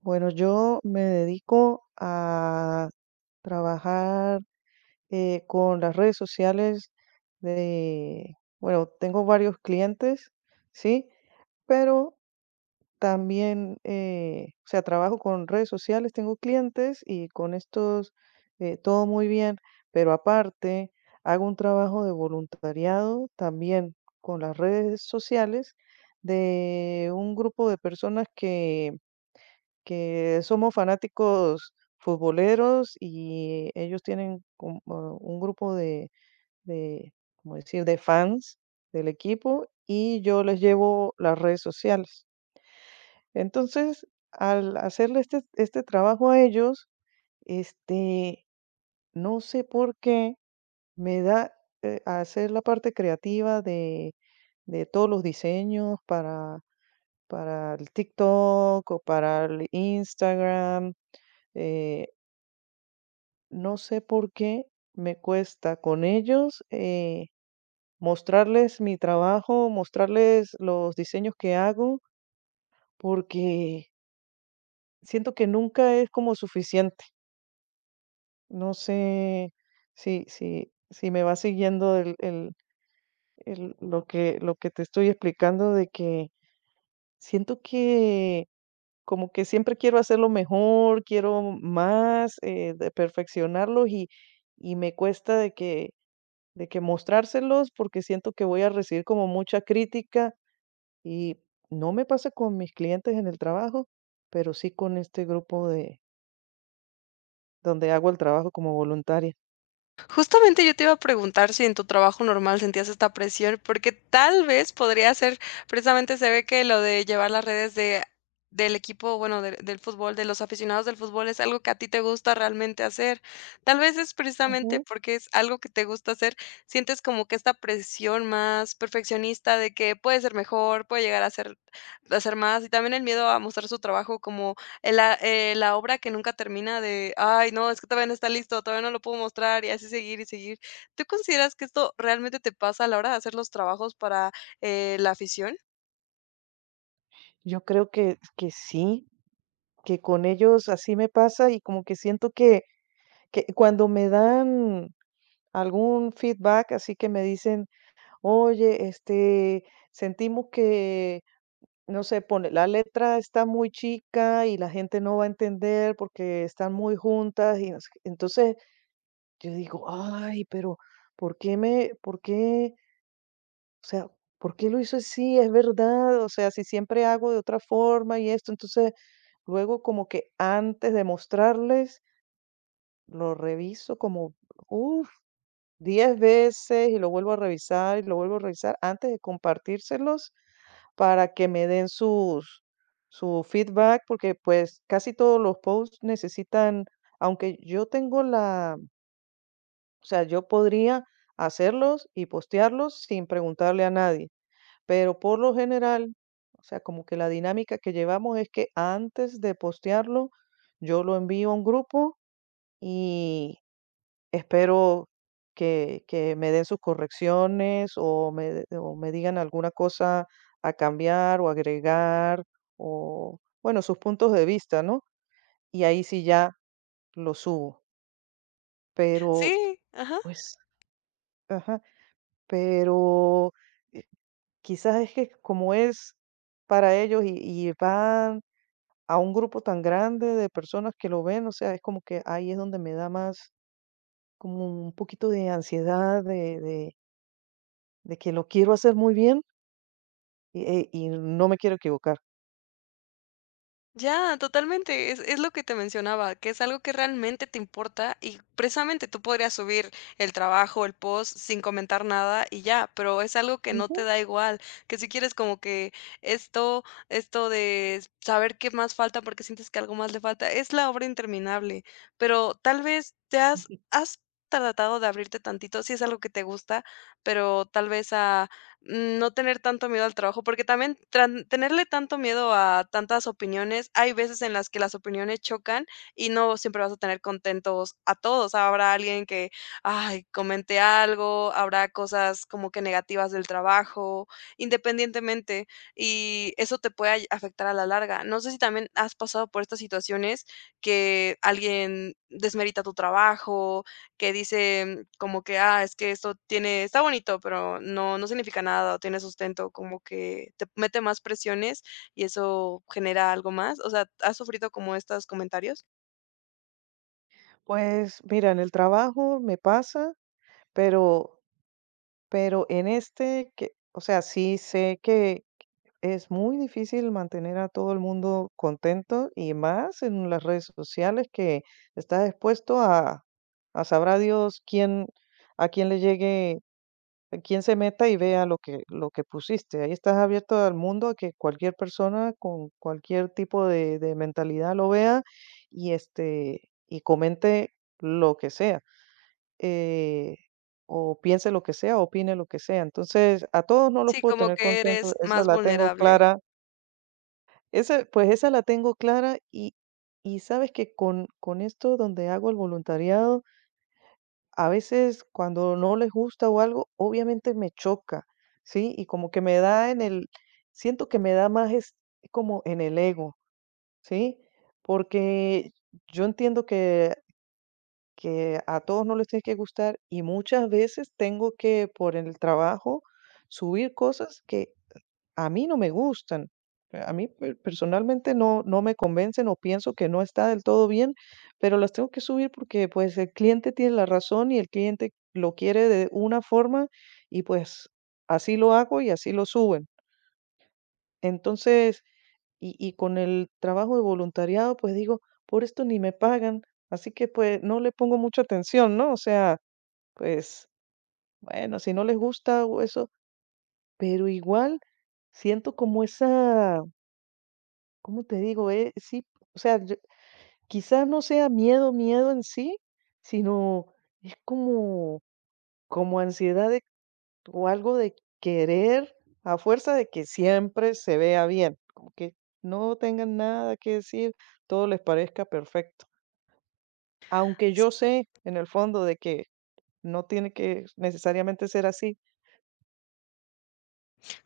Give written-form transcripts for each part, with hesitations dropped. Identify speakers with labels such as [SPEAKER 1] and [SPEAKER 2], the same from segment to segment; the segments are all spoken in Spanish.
[SPEAKER 1] Bueno, yo me dedico a trabajar con las redes sociales de, bueno, tengo varios clientes, ¿sí? Pero también, o sea, trabajo con redes sociales, tengo clientes y con estos todo muy bien, pero aparte hago un trabajo de voluntariado también con las redes sociales de un grupo de personas que somos fanáticos futboleros y ellos tienen como un grupo de, ¿cómo decir?, de fans del equipo y yo les llevo las redes sociales. Entonces, al hacerle este trabajo a ellos, este, no sé por qué me da a hacer la parte creativa de todos los diseños para el TikTok o para el Instagram. eh, No sé por qué me cuesta con ellos mostrarles mi trabajo, mostrarles los diseños que hago, porque siento que nunca es como suficiente. No sé si me va siguiendo lo lo que te estoy explicando, de que siento que como que siempre quiero hacerlo mejor, quiero más, de perfeccionarlos y me cuesta de que mostrárselos, porque siento que voy a recibir como mucha crítica y no me pasa con mis clientes en el trabajo, pero sí con este grupo de donde hago el trabajo como voluntaria.
[SPEAKER 2] Justamente yo te iba a preguntar si en tu trabajo normal sentías esta presión, porque tal vez podría ser, precisamente se ve que lo de llevar las redes de del equipo, bueno, del fútbol, de los aficionados del fútbol, es algo que a ti te gusta realmente hacer. Tal vez es precisamente
[SPEAKER 1] Ujú.
[SPEAKER 2] porque es algo que te gusta hacer, sientes como que esta presión más perfeccionista de que puede ser mejor, puede llegar a ser más, y también el miedo a mostrar su trabajo como la obra que nunca termina de: "Ay, no, es que todavía no está listo, todavía no lo puedo mostrar", y así seguir y seguir. ¿Tú consideras que esto realmente te pasa a la hora de hacer los trabajos para, la afición?
[SPEAKER 1] Yo creo que sí, que con ellos así me pasa y como que siento que cuando me dan algún feedback, así que me dicen, oye, sentimos que no sé, pone, la letra está muy chica y la gente no va a entender porque están muy juntas y no sé qué. Entonces, yo digo: "Ay, pero, ¿por qué? O sea, ¿por qué lo hizo así? Es verdad, o sea, si siempre hago de otra forma y esto". Entonces, luego como que antes de mostrarles, lo reviso como, uff 10 veces y lo vuelvo a revisar y lo vuelvo a revisar antes de compartírselos, para que me den sus su feedback, porque, pues, casi todos los posts necesitan aunque yo tengo la o sea, yo podría hacerlos y postearlos sin preguntarle a nadie, pero por lo general, o sea, como que la dinámica que llevamos es que antes de postearlo, yo lo envío a un grupo y espero que me den sus correcciones o me digan alguna cosa a cambiar o agregar o, bueno, sus puntos de vista, ¿no? Y ahí sí ya lo subo. Pero,
[SPEAKER 2] Sí, ajá.
[SPEAKER 1] pues ajá, pero, eh, quizás es que como es para ellos y van a un grupo tan grande de personas que lo ven, o sea, es como que ahí es donde me da más como un poquito de ansiedad de que lo quiero hacer muy bien y no me quiero equivocar.
[SPEAKER 2] Ya, totalmente. Es lo que te mencionaba, que es algo que realmente te importa y precisamente tú podrías subir el trabajo, el post sin comentar nada y ya, pero es algo que no te
[SPEAKER 1] Ujú.
[SPEAKER 2] da igual, que si quieres como que esto, esto de saber qué más falta porque sientes que algo más le falta, es la obra interminable, pero tal vez te has, has tratado de abrirte tantito, si es algo que te gusta, pero tal vez a no tener tanto miedo al trabajo, porque también tran tenerle tanto miedo a tantas opiniones, hay veces en las que las opiniones chocan y no siempre vas a tener contentos a todos. Habrá alguien que, ay, comente algo, habrá cosas como que negativas del trabajo, independientemente, y eso te puede afectar a la larga. No sé si también has pasado por estas situaciones que alguien desmerita tu trabajo que dice como que: "Ah, es que esto tiene está bonito, pero no significa nada o tiene sustento", como que te mete más presiones y eso genera algo más, o sea, ¿has sufrido como estos comentarios?
[SPEAKER 1] Pues mira, en el trabajo me pasa, pero, pero en este, que, o sea, sí sé que es muy difícil mantener a todo el mundo contento y más en las redes sociales que estás expuesto a sabrá Dios quién, a quién le llegue, quien se meta y vea lo lo que pusiste. Ahí estás abierto al mundo a que cualquier persona con cualquier tipo de mentalidad lo vea y este y comente lo que sea, eh, o piense lo que sea, opine lo que sea. Entonces, a todos no los
[SPEAKER 2] Sí,
[SPEAKER 1] puedo
[SPEAKER 2] como
[SPEAKER 1] tener
[SPEAKER 2] que
[SPEAKER 1] contentos,
[SPEAKER 2] eres
[SPEAKER 1] esa
[SPEAKER 2] más
[SPEAKER 1] la tengo
[SPEAKER 2] vulnerable.
[SPEAKER 1] clara. Esa, pues esa la tengo clara y sabes que con esto donde hago el voluntariado, a veces cuando no les gusta o algo, obviamente me choca, ¿sí? Y como que me da en el, siento que me da más es como en el ego, ¿sí? Porque yo entiendo que a todos no les tiene que gustar y muchas veces tengo que por el trabajo subir cosas que a mí no me gustan. A mí personalmente no me convencen o pienso que no está del todo bien, pero las tengo que subir porque pues el cliente tiene la razón y el cliente lo quiere de una forma y pues así lo hago y así lo suben. Entonces, y con el trabajo de voluntariado, pues digo, por esto ni me pagan, así que pues no le pongo mucha atención, ¿no? O sea, pues bueno, si no les gusta o eso, pero igual siento como esa, ¿cómo te digo? Sí, o sea, yo quizás no sea miedo, miedo en sí, sino es como como ansiedad de o algo de querer a fuerza de que siempre se vea bien, como que no tengan nada que decir, todo les parezca perfecto. Aunque yo sé en el fondo de que no tiene que necesariamente ser así.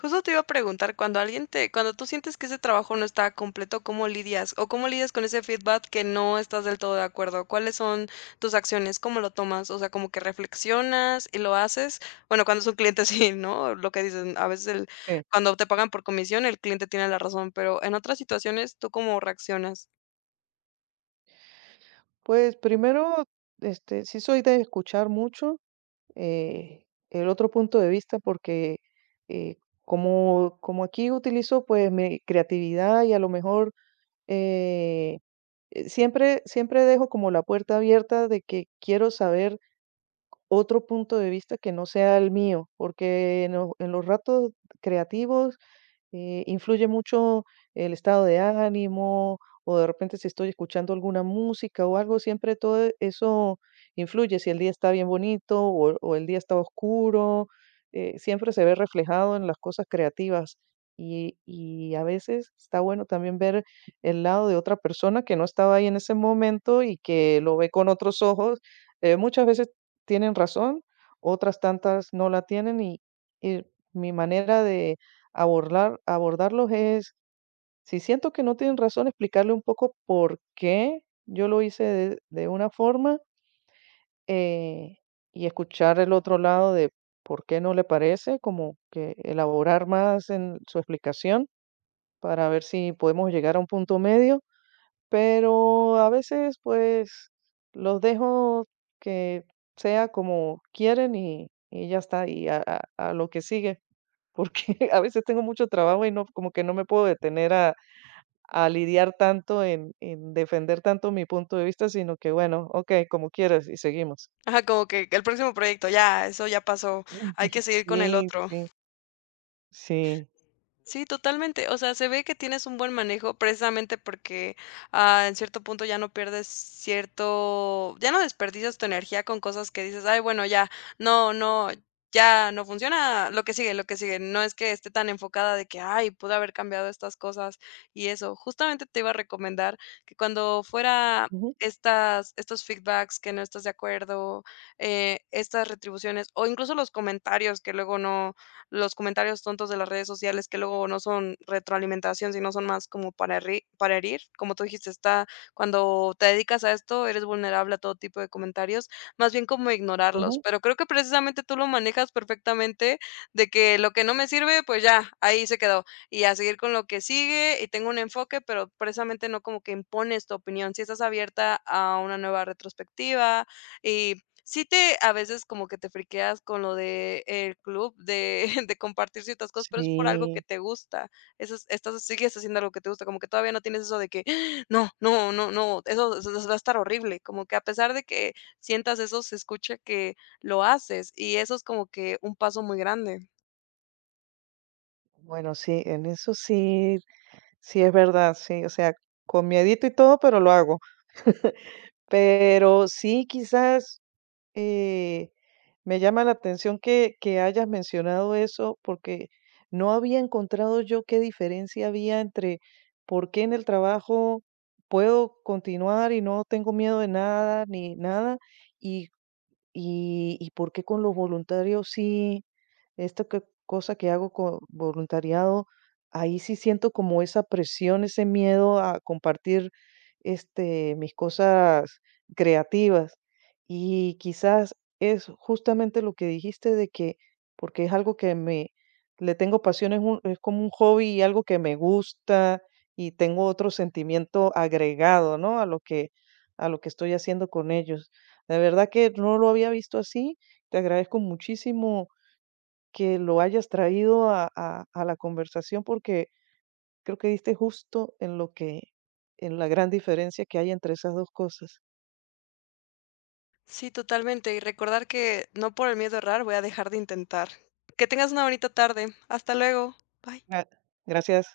[SPEAKER 2] Justo te iba a preguntar, cuando alguien te cuando tú sientes que ese trabajo no está completo, ¿cómo lidias? O, ¿cómo lidias con ese feedback que no estás del todo de acuerdo? ¿Cuáles son tus acciones? ¿Cómo lo tomas? O sea, ¿como que reflexionas y lo haces? Bueno, cuando es un cliente sí, ¿no? Lo que dicen, a veces el
[SPEAKER 1] Sí.
[SPEAKER 2] cuando te pagan por comisión, el cliente tiene la razón, pero en otras situaciones, ¿tú cómo reaccionas?
[SPEAKER 1] Pues primero, sí soy de escuchar mucho, el otro punto de vista porque eh, como, como aquí utilizo pues mi creatividad y a lo mejor eh, siempre dejo como la puerta abierta de que quiero saber otro punto de vista que no sea el mío, porque en, lo- en los ratos creativos influye mucho el estado de ánimo o de repente si estoy escuchando alguna música o algo, siempre todo eso influye. Si el día está bien bonito o el día está oscuro, siempre se ve reflejado en las cosas creativas. Y a veces está bueno también ver el lado de otra persona que no estaba ahí en ese momento y que lo ve con otros ojos. Muchas veces tienen razón, otras tantas no la tienen y mi manera de abordarlos es, si siento que no tienen razón, explicarle un poco por qué yo lo hice de una forma, eh, y escuchar el otro lado de por qué no le parece, como que elaborar más en su explicación para ver si podemos llegar a un punto medio, pero a veces, pues, los dejo que sea como quieren y ya está, y a lo que sigue porque a veces tengo mucho trabajo y no, como que no me puedo detener a lidiar tanto en defender tanto mi punto de vista, sino que bueno, ok, como quieras y seguimos.
[SPEAKER 2] Ajá, como que el próximo proyecto, ya, eso ya pasó, hay que seguir con el
[SPEAKER 1] Sí,
[SPEAKER 2] otro.
[SPEAKER 1] sí, sí.
[SPEAKER 2] Sí, totalmente. O sea, se ve que tienes un buen manejo precisamente porque, ah, en cierto punto ya no desperdicias tu energía con cosas que dices: "Ay, bueno, ya, no, ya no funciona, lo que sigue, lo que sigue". No es que esté tan enfocada de que: "Ay, pude haber cambiado estas cosas", y eso. Justamente te iba a recomendar que cuando fuera
[SPEAKER 1] Ujú,
[SPEAKER 2] estas estos feedbacks que no estás de acuerdo, estas retribuciones, o incluso los comentarios que luego no los comentarios tontos de las redes sociales que luego no son retroalimentación, sino son más como para herri para herir. Como tú dijiste, está cuando te dedicas a esto, eres vulnerable a todo tipo de comentarios, más bien como ignorarlos.
[SPEAKER 1] ujú.
[SPEAKER 2] Pero creo que precisamente tú lo manejas perfectamente, de que lo que no me sirve, pues ya, ahí se quedó. Y a seguir con lo que sigue, y tengo un enfoque, pero precisamente no como que impones tu opinión. Si estás abierta a una nueva retrospectiva y sí te a veces como que te friqueas con lo de el club de de compartir ciertas cosas, pero es por algo que
[SPEAKER 1] Sí,
[SPEAKER 2] te gusta. Eso es estás sigues haciendo algo que te gusta, como que todavía no tienes eso de que: "No, no, no, no, eso eso va a estar horrible". Como que a pesar de que sientas eso, se escucha que lo haces, y eso es como que un paso muy grande.
[SPEAKER 1] bueno, sí, en eso sí, sí es verdad, sí, o sea, con miedito y todo, pero lo hago. Pero sí, quizás Eh, me llama la atención que hayas mencionado eso porque no había encontrado yo qué diferencia había entre por qué en el trabajo puedo continuar y no tengo miedo de nada ni nada. ¿Y, y por qué con los voluntarios sí? Cosa que hago con voluntariado, ahí sí siento como esa presión, ese miedo a compartir mis cosas creativas. Y quizás es justamente lo que dijiste de que, porque es algo que me, le tengo pasión, es como un hobby y algo que me gusta y tengo otro sentimiento agregado, ¿no? A lo a lo que estoy haciendo con ellos. De verdad que no lo había visto así. Te agradezco muchísimo que lo hayas traído a la conversación porque creo que diste justo en lo en la gran diferencia que hay entre esas dos cosas.
[SPEAKER 2] Sí, totalmente, y recordar que no por el miedo a errar voy a dejar de intentar. Que tengas una bonita tarde. Hasta luego. Bye.
[SPEAKER 1] Gra- Gracias.